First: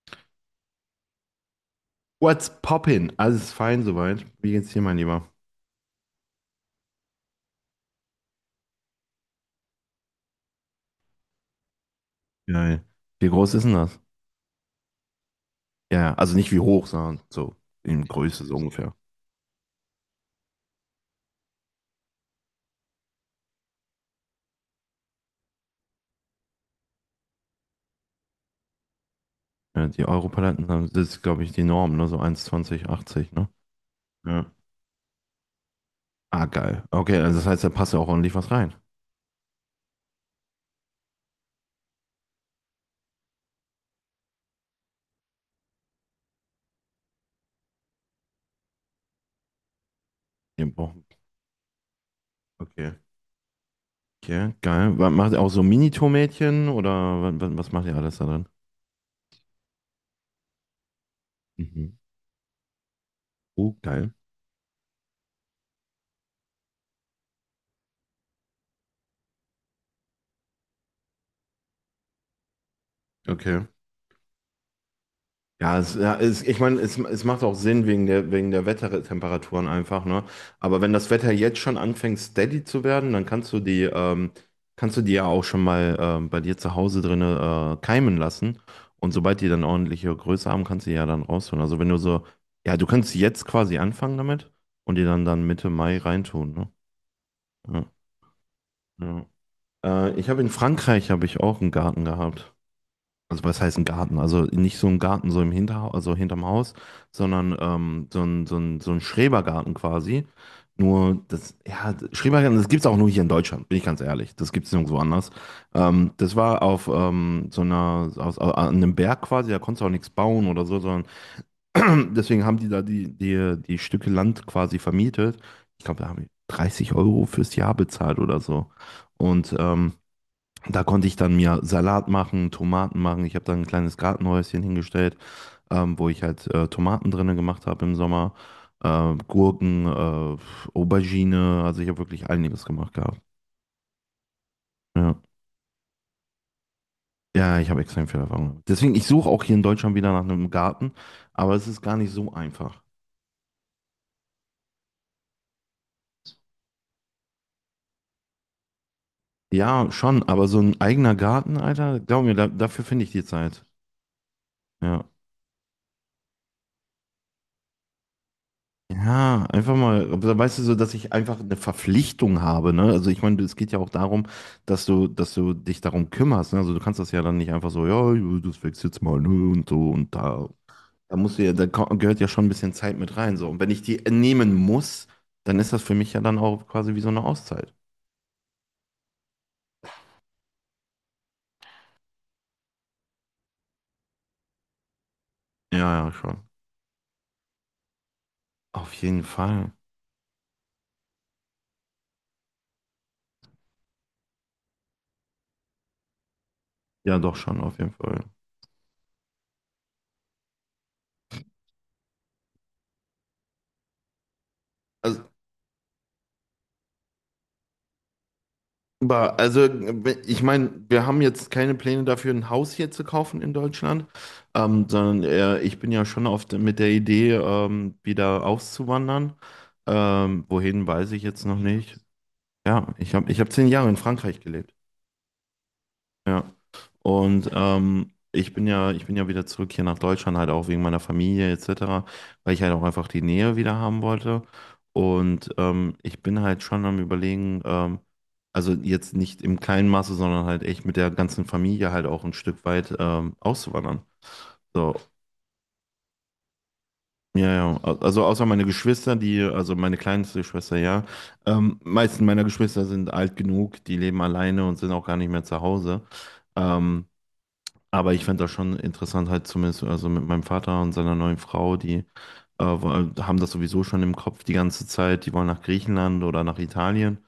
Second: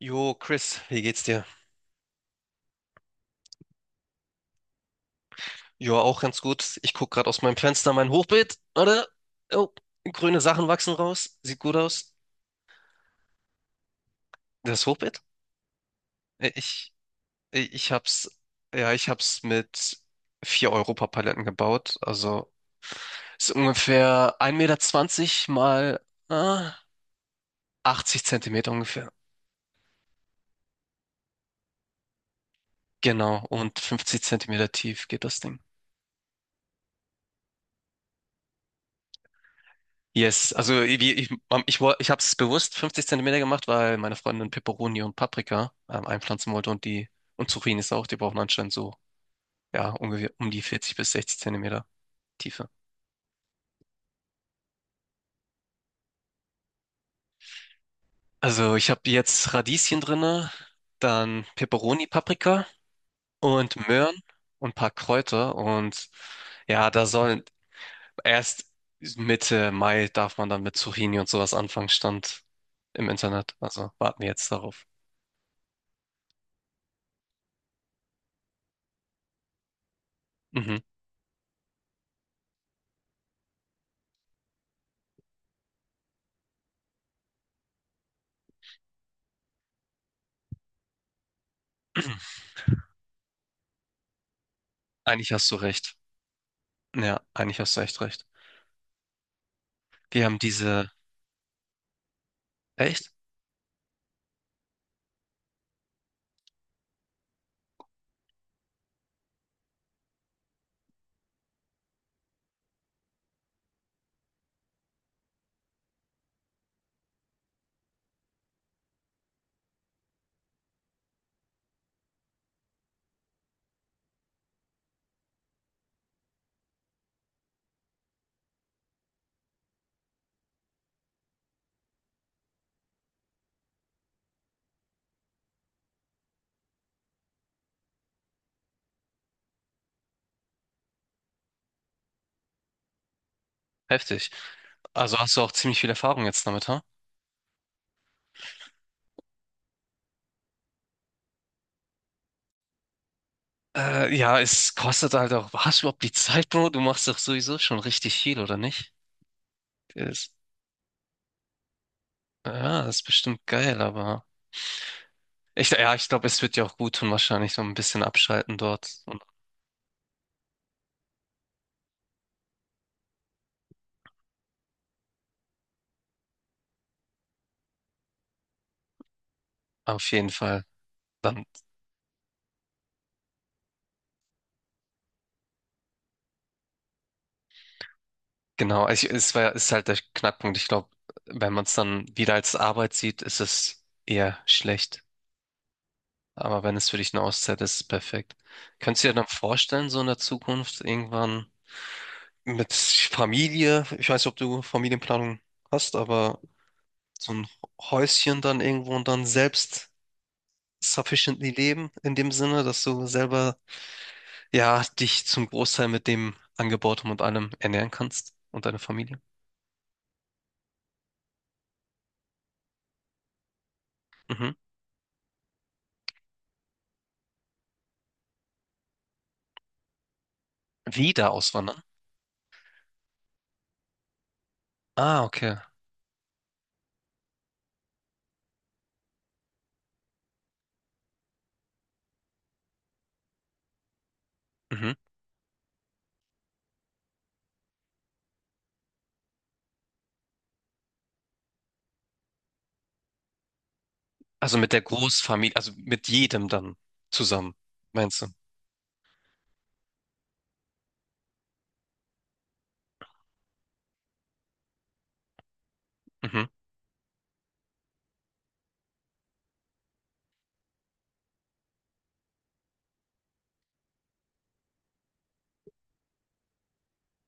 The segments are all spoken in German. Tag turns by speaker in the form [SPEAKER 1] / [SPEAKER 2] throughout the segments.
[SPEAKER 1] Jo, Chris, wie geht's dir?
[SPEAKER 2] What's poppin? Alles ist fein soweit. Wie geht's dir, mein Lieber?
[SPEAKER 1] Jo, auch ganz gut. Ich guck gerade aus meinem Fenster mein Hochbeet. Warte. Oh, grüne Sachen wachsen raus. Sieht gut aus.
[SPEAKER 2] Geil. Wie groß ist denn das?
[SPEAKER 1] Das Hochbeet?
[SPEAKER 2] Ja, ja, also
[SPEAKER 1] Äh,
[SPEAKER 2] nicht wie hoch,
[SPEAKER 1] Ich,
[SPEAKER 2] sondern so
[SPEAKER 1] äh, ich
[SPEAKER 2] in
[SPEAKER 1] hab's,
[SPEAKER 2] Größe so
[SPEAKER 1] ja,
[SPEAKER 2] ungefähr.
[SPEAKER 1] ich hab's mit 4 Europapaletten gebaut. Also ist ungefähr 1,20 Meter mal ah, 80 Zentimeter ungefähr.
[SPEAKER 2] Ja, die Europaletten haben, das ist, glaube ich, die Norm, ne? So 1,20, 80,
[SPEAKER 1] Genau.
[SPEAKER 2] ne?
[SPEAKER 1] Und 50
[SPEAKER 2] Ja.
[SPEAKER 1] Zentimeter tief geht das Ding.
[SPEAKER 2] Ah, geil. Okay, also das heißt, da passt ja auch ordentlich was rein.
[SPEAKER 1] Yes, also ich habe es bewusst 50 Zentimeter gemacht, weil meine Freundin Peperoni und Paprika einpflanzen wollte und die und Zucchinis auch. Die brauchen anscheinend so, ja, ungefähr um die
[SPEAKER 2] Ja, boah.
[SPEAKER 1] 40 bis 60 Zentimeter Tiefe.
[SPEAKER 2] Okay. Okay, geil. Was, macht ihr auch so Mini-Tomätchen oder was, was macht ihr alles da drin?
[SPEAKER 1] Also ich habe jetzt Radieschen drinne, dann
[SPEAKER 2] Mhm.
[SPEAKER 1] Peperoni, Paprika
[SPEAKER 2] Oh,
[SPEAKER 1] und
[SPEAKER 2] geil.
[SPEAKER 1] Möhren und ein paar Kräuter und ja, da sollen erst Mitte Mai darf man dann mit Zucchini und sowas anfangen, stand im Internet.
[SPEAKER 2] Okay.
[SPEAKER 1] Also warten wir jetzt darauf.
[SPEAKER 2] Ja, es, ich meine, es macht auch Sinn wegen der Wettertemperaturen einfach, ne? Aber
[SPEAKER 1] Mhm.
[SPEAKER 2] wenn das Wetter jetzt schon anfängt, steady zu werden, dann kannst du die ja auch schon mal bei dir zu Hause drinne keimen lassen. Und sobald die dann ordentliche Größe haben, kannst du die ja dann rausholen. Also wenn du so, ja, du kannst jetzt quasi anfangen damit und die dann
[SPEAKER 1] Eigentlich
[SPEAKER 2] dann
[SPEAKER 1] hast du
[SPEAKER 2] Mitte
[SPEAKER 1] recht.
[SPEAKER 2] Mai reintun, ne?
[SPEAKER 1] Ja, eigentlich hast du
[SPEAKER 2] Ja,
[SPEAKER 1] echt recht.
[SPEAKER 2] ja.
[SPEAKER 1] Die
[SPEAKER 2] Ich
[SPEAKER 1] haben
[SPEAKER 2] habe In
[SPEAKER 1] diese.
[SPEAKER 2] Frankreich habe ich auch einen Garten gehabt.
[SPEAKER 1] Echt?
[SPEAKER 2] Also was heißt ein Garten? Also nicht so ein Garten so im Hinterhaus, also hinterm Haus, sondern so ein Schrebergarten quasi. Nur das, ja, Schrebergarten, das gibt's auch nur hier in Deutschland, bin ich ganz ehrlich. Das gibt's nirgendwo anders. Das war auf so einer, an einem Berg quasi, da konntest du auch nichts bauen oder so, sondern deswegen haben die da die Stücke Land quasi vermietet. Ich glaube, da haben die 30 € fürs Jahr bezahlt oder so. Und da konnte ich dann mir Salat machen, Tomaten machen. Ich habe dann ein kleines Gartenhäuschen hingestellt, wo ich halt Tomaten drinnen gemacht habe im Sommer, Gurken, Aubergine. Also ich habe wirklich einiges gemacht gehabt.
[SPEAKER 1] Heftig. Also
[SPEAKER 2] Ja,
[SPEAKER 1] hast du auch ziemlich viel Erfahrung jetzt damit, ha?
[SPEAKER 2] ja, ich habe extrem viel Erfahrung. Deswegen, ich suche auch hier in Deutschland wieder nach einem Garten, aber es ist gar nicht so einfach.
[SPEAKER 1] Ja, es kostet halt auch. Hast du überhaupt die Zeit, Bro? Du machst doch sowieso schon richtig viel, oder nicht?
[SPEAKER 2] Ja, schon,
[SPEAKER 1] Ist,
[SPEAKER 2] aber so ein eigener Garten, Alter, glaub mir,
[SPEAKER 1] ja,
[SPEAKER 2] dafür
[SPEAKER 1] das ist
[SPEAKER 2] finde ich die
[SPEAKER 1] bestimmt
[SPEAKER 2] Zeit.
[SPEAKER 1] geil, aber.
[SPEAKER 2] Ja.
[SPEAKER 1] Ja, ich glaube, es wird dir auch gut tun, wahrscheinlich so ein bisschen abschalten dort. Und
[SPEAKER 2] Ja, einfach mal, aber da weißt du so, dass ich einfach eine Verpflichtung habe, ne? Also ich meine, es geht ja auch darum, dass du dich darum kümmerst, ne? Also du kannst das ja dann nicht einfach so, ja, ja, das wächst jetzt mal, ne? Und so
[SPEAKER 1] auf
[SPEAKER 2] und
[SPEAKER 1] jeden
[SPEAKER 2] da.
[SPEAKER 1] Fall.
[SPEAKER 2] Da musst du
[SPEAKER 1] Dann,
[SPEAKER 2] ja, gehört ja schon ein bisschen Zeit mit rein, so. Und wenn ich die nehmen muss, dann ist das für mich ja dann auch quasi wie so eine Auszeit.
[SPEAKER 1] genau. Ist halt der Knackpunkt. Ich glaube, wenn man es dann wieder als Arbeit sieht, ist es eher schlecht.
[SPEAKER 2] Ja, ja, schon.
[SPEAKER 1] Aber wenn es für dich eine Auszeit ist, ist es perfekt.
[SPEAKER 2] Auf
[SPEAKER 1] Könntest du dir
[SPEAKER 2] jeden
[SPEAKER 1] dann
[SPEAKER 2] Fall.
[SPEAKER 1] vorstellen, so in der Zukunft irgendwann mit Familie, ich weiß nicht, ob du Familienplanung hast, aber
[SPEAKER 2] Ja,
[SPEAKER 1] so
[SPEAKER 2] doch
[SPEAKER 1] ein
[SPEAKER 2] schon, auf jeden Fall.
[SPEAKER 1] Häuschen dann irgendwo und dann selbst sufficiently leben, in dem Sinne, dass du selber, ja, dich
[SPEAKER 2] Also
[SPEAKER 1] zum Großteil mit dem Angebauten und allem ernähren kannst und deine Familie?
[SPEAKER 2] Aber ich meine, wir haben jetzt keine Pläne dafür, ein Haus hier zu kaufen in Deutschland,
[SPEAKER 1] Mhm.
[SPEAKER 2] sondern ich bin ja schon oft mit der Idee, wieder auszuwandern. Wohin weiß ich
[SPEAKER 1] Wieder
[SPEAKER 2] jetzt noch
[SPEAKER 1] auswandern?
[SPEAKER 2] nicht. Ja, ich hab 10 Jahre in Frankreich gelebt.
[SPEAKER 1] Ah, okay.
[SPEAKER 2] Ja. Und ich bin ja wieder zurück hier nach Deutschland, halt auch wegen meiner Familie etc., weil ich halt auch einfach die Nähe wieder haben wollte.
[SPEAKER 1] Mhm.
[SPEAKER 2] Und ich bin halt schon am Überlegen, also jetzt nicht im kleinen Maße, sondern halt echt mit der ganzen Familie halt auch ein Stück weit auszuwandern.
[SPEAKER 1] Also mit der
[SPEAKER 2] So,
[SPEAKER 1] Großfamilie, also mit jedem dann
[SPEAKER 2] ja,
[SPEAKER 1] zusammen,
[SPEAKER 2] ja.
[SPEAKER 1] meinst
[SPEAKER 2] Also
[SPEAKER 1] du?
[SPEAKER 2] außer meine Geschwister, die, also meine kleinste Schwester, ja. Meisten meiner Geschwister sind alt genug, die leben alleine und sind auch gar nicht mehr zu Hause.
[SPEAKER 1] Mhm.
[SPEAKER 2] Ähm, Aber ich fand das schon interessant, halt zumindest also mit meinem Vater und seiner neuen Frau, die haben das sowieso schon im Kopf die ganze Zeit, die wollen nach Griechenland oder nach Italien.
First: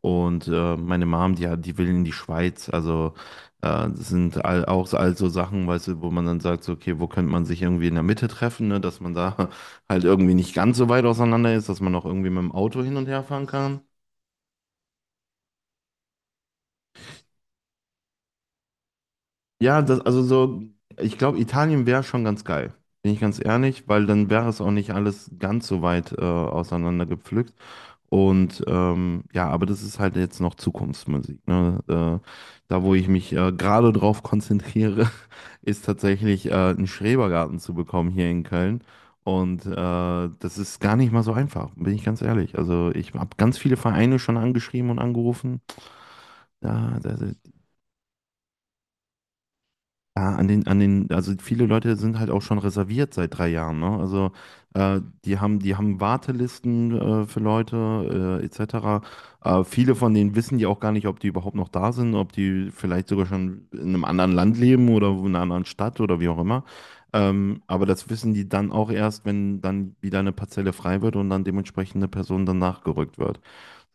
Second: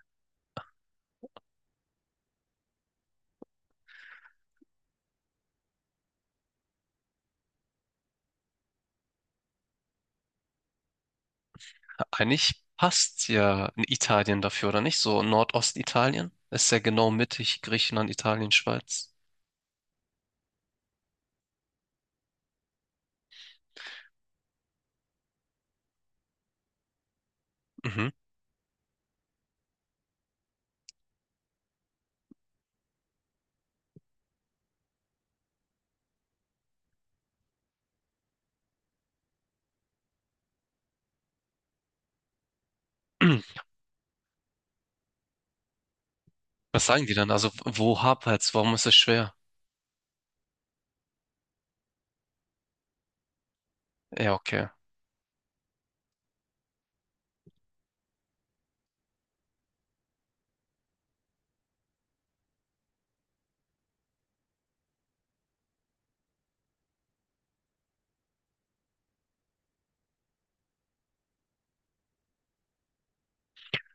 [SPEAKER 2] Und meine Mom, die will in die Schweiz. Also das sind all, all so Sachen, weißt du, wo man dann sagt, so, okay, wo könnte man sich irgendwie in der Mitte treffen, ne? Dass man da halt irgendwie nicht ganz so weit auseinander ist, dass man auch irgendwie mit dem
[SPEAKER 1] Eigentlich
[SPEAKER 2] Auto hin und her
[SPEAKER 1] passt
[SPEAKER 2] fahren
[SPEAKER 1] ja
[SPEAKER 2] kann.
[SPEAKER 1] in Italien dafür, oder nicht? So Nordostitalien ist ja genau mittig Griechenland, Italien, Schweiz.
[SPEAKER 2] Ja, also so, ich glaube, Italien wäre schon ganz geil. Bin ich ganz ehrlich, weil dann wäre es auch nicht alles ganz so weit auseinander gepflückt.
[SPEAKER 1] Mhm.
[SPEAKER 2] Und ja, aber das ist halt jetzt noch Zukunftsmusik. Ne? Da, wo ich mich gerade drauf konzentriere, ist tatsächlich einen Schrebergarten zu bekommen hier in Köln. Und das ist gar nicht mal so einfach, bin ich ganz ehrlich. Also ich habe ganz viele Vereine schon angeschrieben und angerufen.
[SPEAKER 1] Was
[SPEAKER 2] Ja,
[SPEAKER 1] sagen die dann? Also wo hapert's? Warum ist es schwer?
[SPEAKER 2] ja, also viele Leute sind halt auch schon reserviert seit 3 Jahren, ne? Also
[SPEAKER 1] Ja, okay.
[SPEAKER 2] die haben Wartelisten für Leute etc. Viele von denen wissen ja auch gar nicht, ob die überhaupt noch da sind, ob die vielleicht sogar schon in einem anderen Land leben oder in einer anderen Stadt oder wie auch immer. Aber das wissen die dann auch erst, wenn dann wieder eine Parzelle frei wird und dann dementsprechend eine Person danach gerückt wird.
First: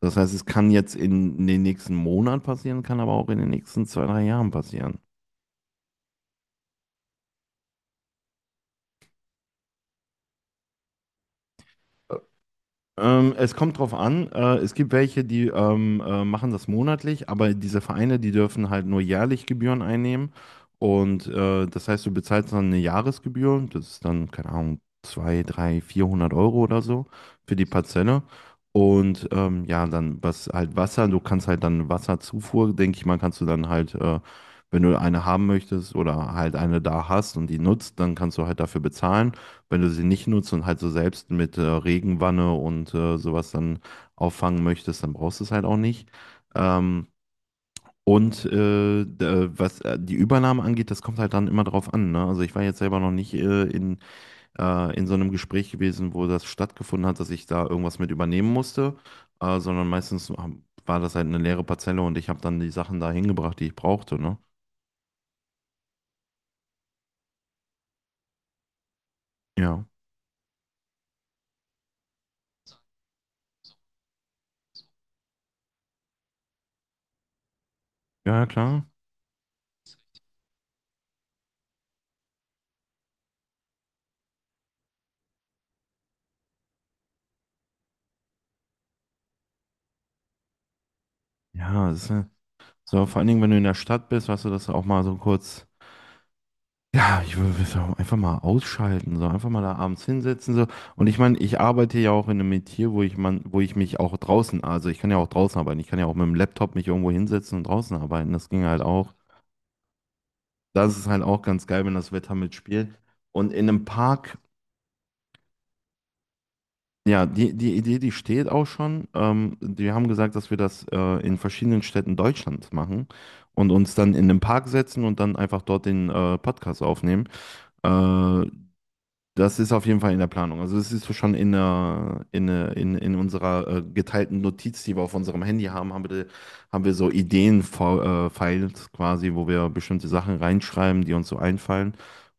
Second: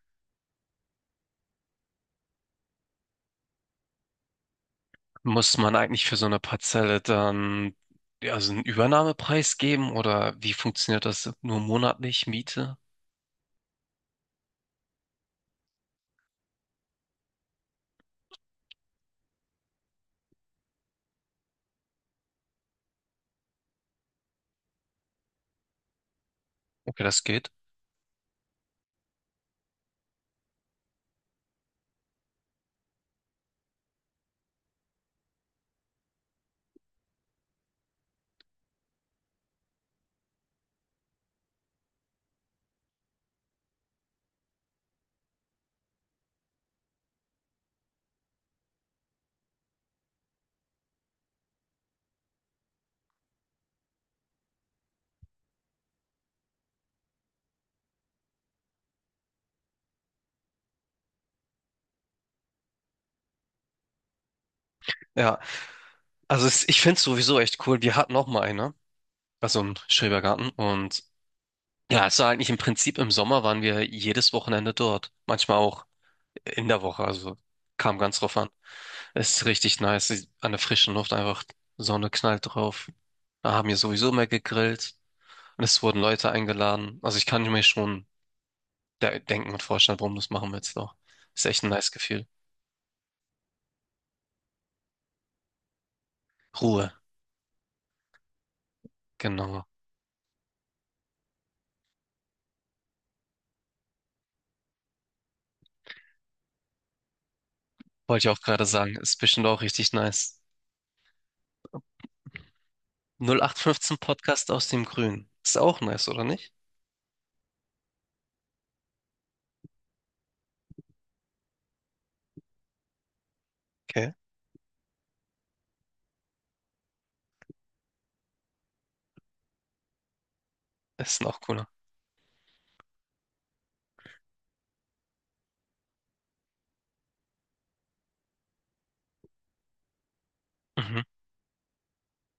[SPEAKER 2] Das heißt, es kann jetzt in den nächsten Monat passieren, kann aber auch in den nächsten 2, 3 Jahren passieren.
[SPEAKER 1] Muss man eigentlich für so eine Parzelle dann ja, also einen Übernahmepreis geben oder wie funktioniert das? Nur monatlich Miete?
[SPEAKER 2] Es kommt drauf an. Es gibt welche, die machen das monatlich, aber diese Vereine, die dürfen halt nur jährlich Gebühren einnehmen. Und das heißt, du bezahlst dann eine Jahresgebühr. Das ist dann, keine Ahnung, 2, 3, 400 € oder
[SPEAKER 1] Okay,
[SPEAKER 2] so
[SPEAKER 1] das geht.
[SPEAKER 2] für die Parzelle. Und ja, dann was halt Wasser, du kannst halt dann Wasserzufuhr, denke ich mal, kannst du dann halt, wenn du eine haben möchtest oder halt eine da hast und die nutzt, dann kannst du halt dafür bezahlen, wenn du sie nicht nutzt und halt so selbst mit Regenwanne und sowas dann auffangen möchtest, dann brauchst du es halt auch nicht. Ähm, und was die Übernahme angeht, das kommt halt dann immer drauf an, ne? Also ich war jetzt selber noch nicht in so einem Gespräch gewesen, wo das stattgefunden hat, dass ich da irgendwas mit übernehmen musste, sondern meistens war das halt eine leere Parzelle und ich habe dann die Sachen da hingebracht, die ich brauchte, ne?
[SPEAKER 1] Ja, also ich finde es sowieso echt cool. Wir hatten auch mal eine, also im
[SPEAKER 2] Ja.
[SPEAKER 1] Schrebergarten, und ja, es war eigentlich im Prinzip, im Sommer waren wir jedes Wochenende dort. Manchmal auch in der Woche, also kam ganz drauf
[SPEAKER 2] Ja,
[SPEAKER 1] an.
[SPEAKER 2] klar.
[SPEAKER 1] Es ist richtig nice, an der frischen Luft, einfach Sonne knallt drauf. Da haben wir sowieso mehr gegrillt und es wurden Leute eingeladen. Also ich kann mir schon de denken und vorstellen, warum. Das machen wir jetzt auch. Ist echt ein
[SPEAKER 2] Ja,
[SPEAKER 1] nice
[SPEAKER 2] das ist,
[SPEAKER 1] Gefühl.
[SPEAKER 2] so vor allen Dingen, wenn du in der Stadt bist, weißt du, dass du auch mal so kurz.
[SPEAKER 1] Ruhe,
[SPEAKER 2] Ja, ich würde so einfach mal ausschalten, so einfach mal
[SPEAKER 1] genau.
[SPEAKER 2] da abends hinsetzen, so. Und ich meine, ich arbeite ja auch in einem Metier, wo ich mich auch draußen, also ich kann ja auch draußen arbeiten, ich kann ja auch mit dem Laptop mich irgendwo hinsetzen und draußen
[SPEAKER 1] Wollte ich
[SPEAKER 2] arbeiten.
[SPEAKER 1] auch
[SPEAKER 2] Das ging
[SPEAKER 1] gerade
[SPEAKER 2] halt
[SPEAKER 1] sagen,
[SPEAKER 2] auch.
[SPEAKER 1] ist bestimmt auch richtig nice.
[SPEAKER 2] Das ist halt auch ganz geil, wenn das Wetter mitspielt. Und in einem
[SPEAKER 1] 0815
[SPEAKER 2] Park,
[SPEAKER 1] Podcast aus dem Grün. Ist auch nice, oder nicht?
[SPEAKER 2] ja, die Idee, die steht auch schon. Wir haben gesagt, dass wir das in verschiedenen Städten Deutschlands machen und uns
[SPEAKER 1] Okay,
[SPEAKER 2] dann in einem Park setzen und dann einfach dort den Podcast aufnehmen. Äh, Das ist auf jeden Fall in der Planung. Also das ist
[SPEAKER 1] das
[SPEAKER 2] so
[SPEAKER 1] ist
[SPEAKER 2] schon
[SPEAKER 1] noch
[SPEAKER 2] in,
[SPEAKER 1] cooler.
[SPEAKER 2] der, in, der- in, in unserer geteilten Notiz, die wir auf unserem Handy haben, haben wir so Ideen-Files quasi, wo wir bestimmte Sachen reinschreiben,
[SPEAKER 1] Mhm.
[SPEAKER 2] die uns so einfallen.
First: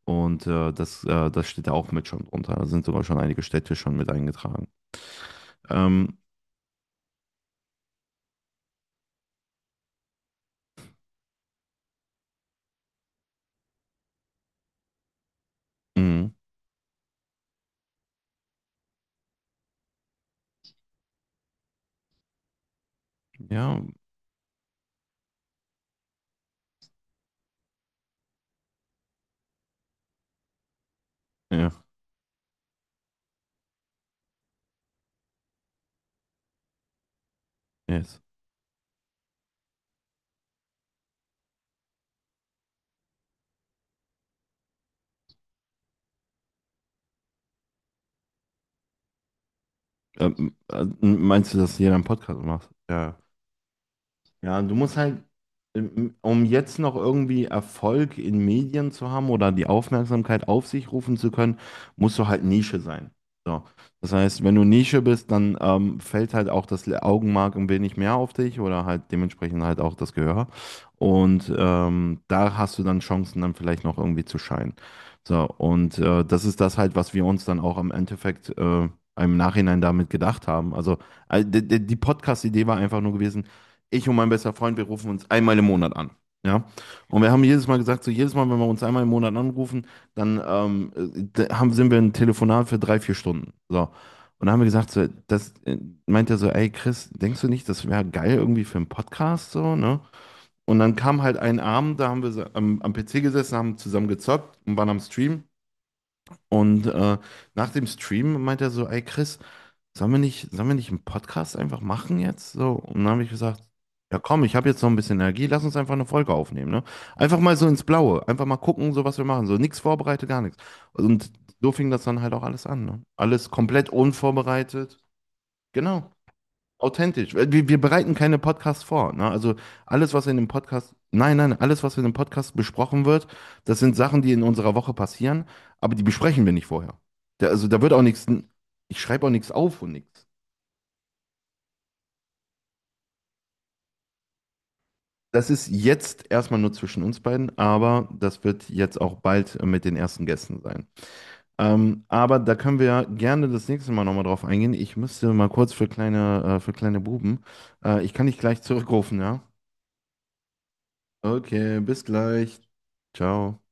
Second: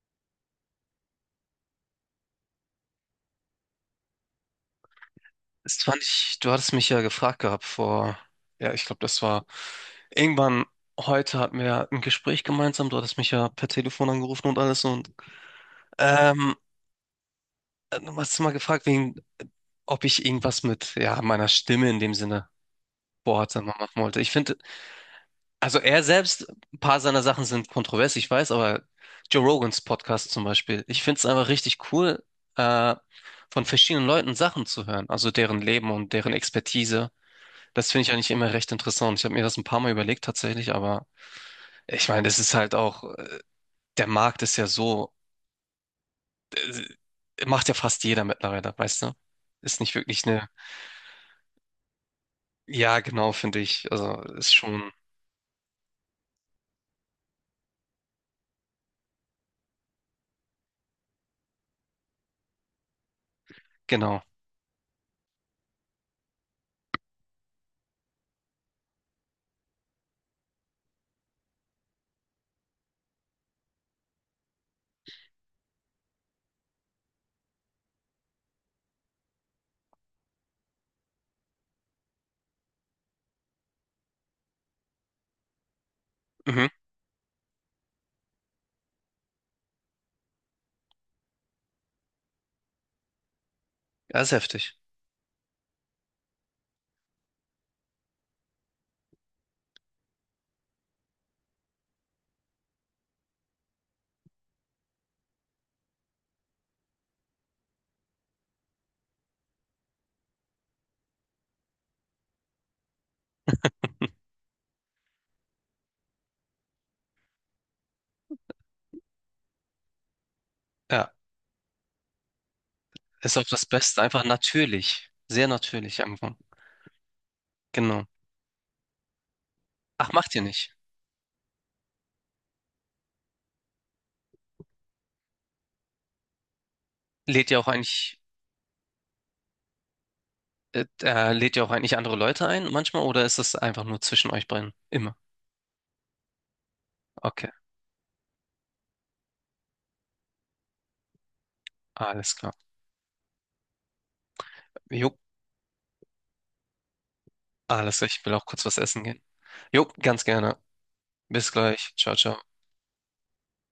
[SPEAKER 2] Und das steht da auch mit schon drunter. Da sind sogar schon einige Städte schon mit eingetragen.
[SPEAKER 1] Das fand
[SPEAKER 2] Ähm,
[SPEAKER 1] ich, du hattest mich ja gefragt gehabt vor, ja, ich glaube, das war irgendwann, heute hatten wir ja ein Gespräch gemeinsam. Du hattest mich ja per Telefon angerufen und alles, und
[SPEAKER 2] mh,
[SPEAKER 1] ähm, du hast mal gefragt, wegen, ob ich irgendwas mit, ja, meiner Stimme in dem Sinne Boards
[SPEAKER 2] ja,
[SPEAKER 1] machen wollte. Ich finde, also er selbst, ein paar seiner Sachen sind kontrovers, ich weiß, aber Joe Rogans Podcast zum Beispiel, ich finde es einfach
[SPEAKER 2] ja,
[SPEAKER 1] richtig cool, äh, von verschiedenen Leuten Sachen zu hören, also deren Leben und deren Expertise. Das finde ich
[SPEAKER 2] yes.
[SPEAKER 1] eigentlich immer recht interessant. Ich habe mir das ein paar Mal überlegt tatsächlich, aber ich meine, das ist halt auch, der Markt ist ja so, äh, macht ja fast jeder mittlerweile, weißt du? Ist nicht wirklich eine,
[SPEAKER 2] Meinst du, dass jeder einen Podcast macht?
[SPEAKER 1] ja,
[SPEAKER 2] Ja.
[SPEAKER 1] genau, finde ich. Also ist
[SPEAKER 2] Ja, du
[SPEAKER 1] schon,
[SPEAKER 2] musst halt, um jetzt noch irgendwie Erfolg in Medien zu haben oder die Aufmerksamkeit auf sich rufen zu können, musst du halt Nische sein. So. Das
[SPEAKER 1] genau.
[SPEAKER 2] heißt, wenn du Nische bist, dann fällt halt auch das Augenmerk ein wenig mehr auf dich oder halt dementsprechend halt auch das Gehör. Und da hast du dann Chancen, dann vielleicht noch irgendwie zu scheinen. So, und das ist das halt, was wir uns dann auch im Endeffekt im Nachhinein damit gedacht haben. Also, die Podcast-Idee war einfach nur gewesen, ich und mein bester Freund, wir rufen uns einmal im Monat an. Ja.
[SPEAKER 1] Mhm.
[SPEAKER 2] Und wir haben jedes Mal gesagt, so jedes Mal, wenn wir uns einmal im Monat anrufen, dann sind wir ein Telefonat für 3, 4 Stunden. So.
[SPEAKER 1] Ja, ist
[SPEAKER 2] Und dann haben wir
[SPEAKER 1] heftig.
[SPEAKER 2] gesagt, so, das meint er so, ey Chris, denkst du nicht, das wäre geil irgendwie für einen Podcast so, ne? Und dann kam halt ein Abend, da haben wir so am PC gesessen, haben zusammen gezockt und waren am Stream. Und nach dem Stream meint er so, ey Chris, sollen wir nicht einen Podcast einfach machen jetzt? So, und dann habe ich gesagt, ja komm, ich habe jetzt noch ein bisschen Energie, lass uns einfach eine Folge aufnehmen, ne? Einfach mal so ins Blaue, einfach mal gucken, so was wir machen, so nichts vorbereitet, gar nichts.
[SPEAKER 1] Ja,
[SPEAKER 2] Und so fing das dann halt auch alles an, ne?
[SPEAKER 1] ist auch
[SPEAKER 2] Alles
[SPEAKER 1] das
[SPEAKER 2] komplett
[SPEAKER 1] Beste, einfach
[SPEAKER 2] unvorbereitet,
[SPEAKER 1] natürlich, sehr natürlich
[SPEAKER 2] genau,
[SPEAKER 1] einfach.
[SPEAKER 2] authentisch. Wir
[SPEAKER 1] Genau.
[SPEAKER 2] bereiten keine Podcasts vor, ne? Also
[SPEAKER 1] Ach,
[SPEAKER 2] alles, was
[SPEAKER 1] macht
[SPEAKER 2] in
[SPEAKER 1] ihr
[SPEAKER 2] dem
[SPEAKER 1] nicht?
[SPEAKER 2] Podcast, nein, nein, alles, was in dem Podcast besprochen wird, das sind Sachen, die in unserer Woche passieren, aber die besprechen wir nicht vorher.
[SPEAKER 1] Lädt ihr auch
[SPEAKER 2] Da wird auch
[SPEAKER 1] eigentlich,
[SPEAKER 2] nichts, ich schreibe auch nichts auf und nichts.
[SPEAKER 1] lädt ihr auch eigentlich andere Leute ein manchmal, oder ist das einfach nur zwischen euch beiden? Immer.
[SPEAKER 2] Das ist jetzt erstmal nur zwischen uns
[SPEAKER 1] Okay,
[SPEAKER 2] beiden, aber das wird jetzt auch bald mit den ersten Gästen sein.
[SPEAKER 1] alles
[SPEAKER 2] Aber
[SPEAKER 1] klar.
[SPEAKER 2] da können wir gerne das nächste Mal nochmal drauf eingehen. Ich
[SPEAKER 1] Jo,
[SPEAKER 2] müsste mal kurz für kleine Buben.
[SPEAKER 1] alles klar,
[SPEAKER 2] Ich
[SPEAKER 1] ich
[SPEAKER 2] kann
[SPEAKER 1] will
[SPEAKER 2] dich
[SPEAKER 1] auch
[SPEAKER 2] gleich
[SPEAKER 1] kurz was essen
[SPEAKER 2] zurückrufen,
[SPEAKER 1] gehen.
[SPEAKER 2] ja?
[SPEAKER 1] Jo, ganz gerne. Bis
[SPEAKER 2] Okay,
[SPEAKER 1] gleich.
[SPEAKER 2] bis
[SPEAKER 1] Ciao, ciao.
[SPEAKER 2] gleich. Ciao.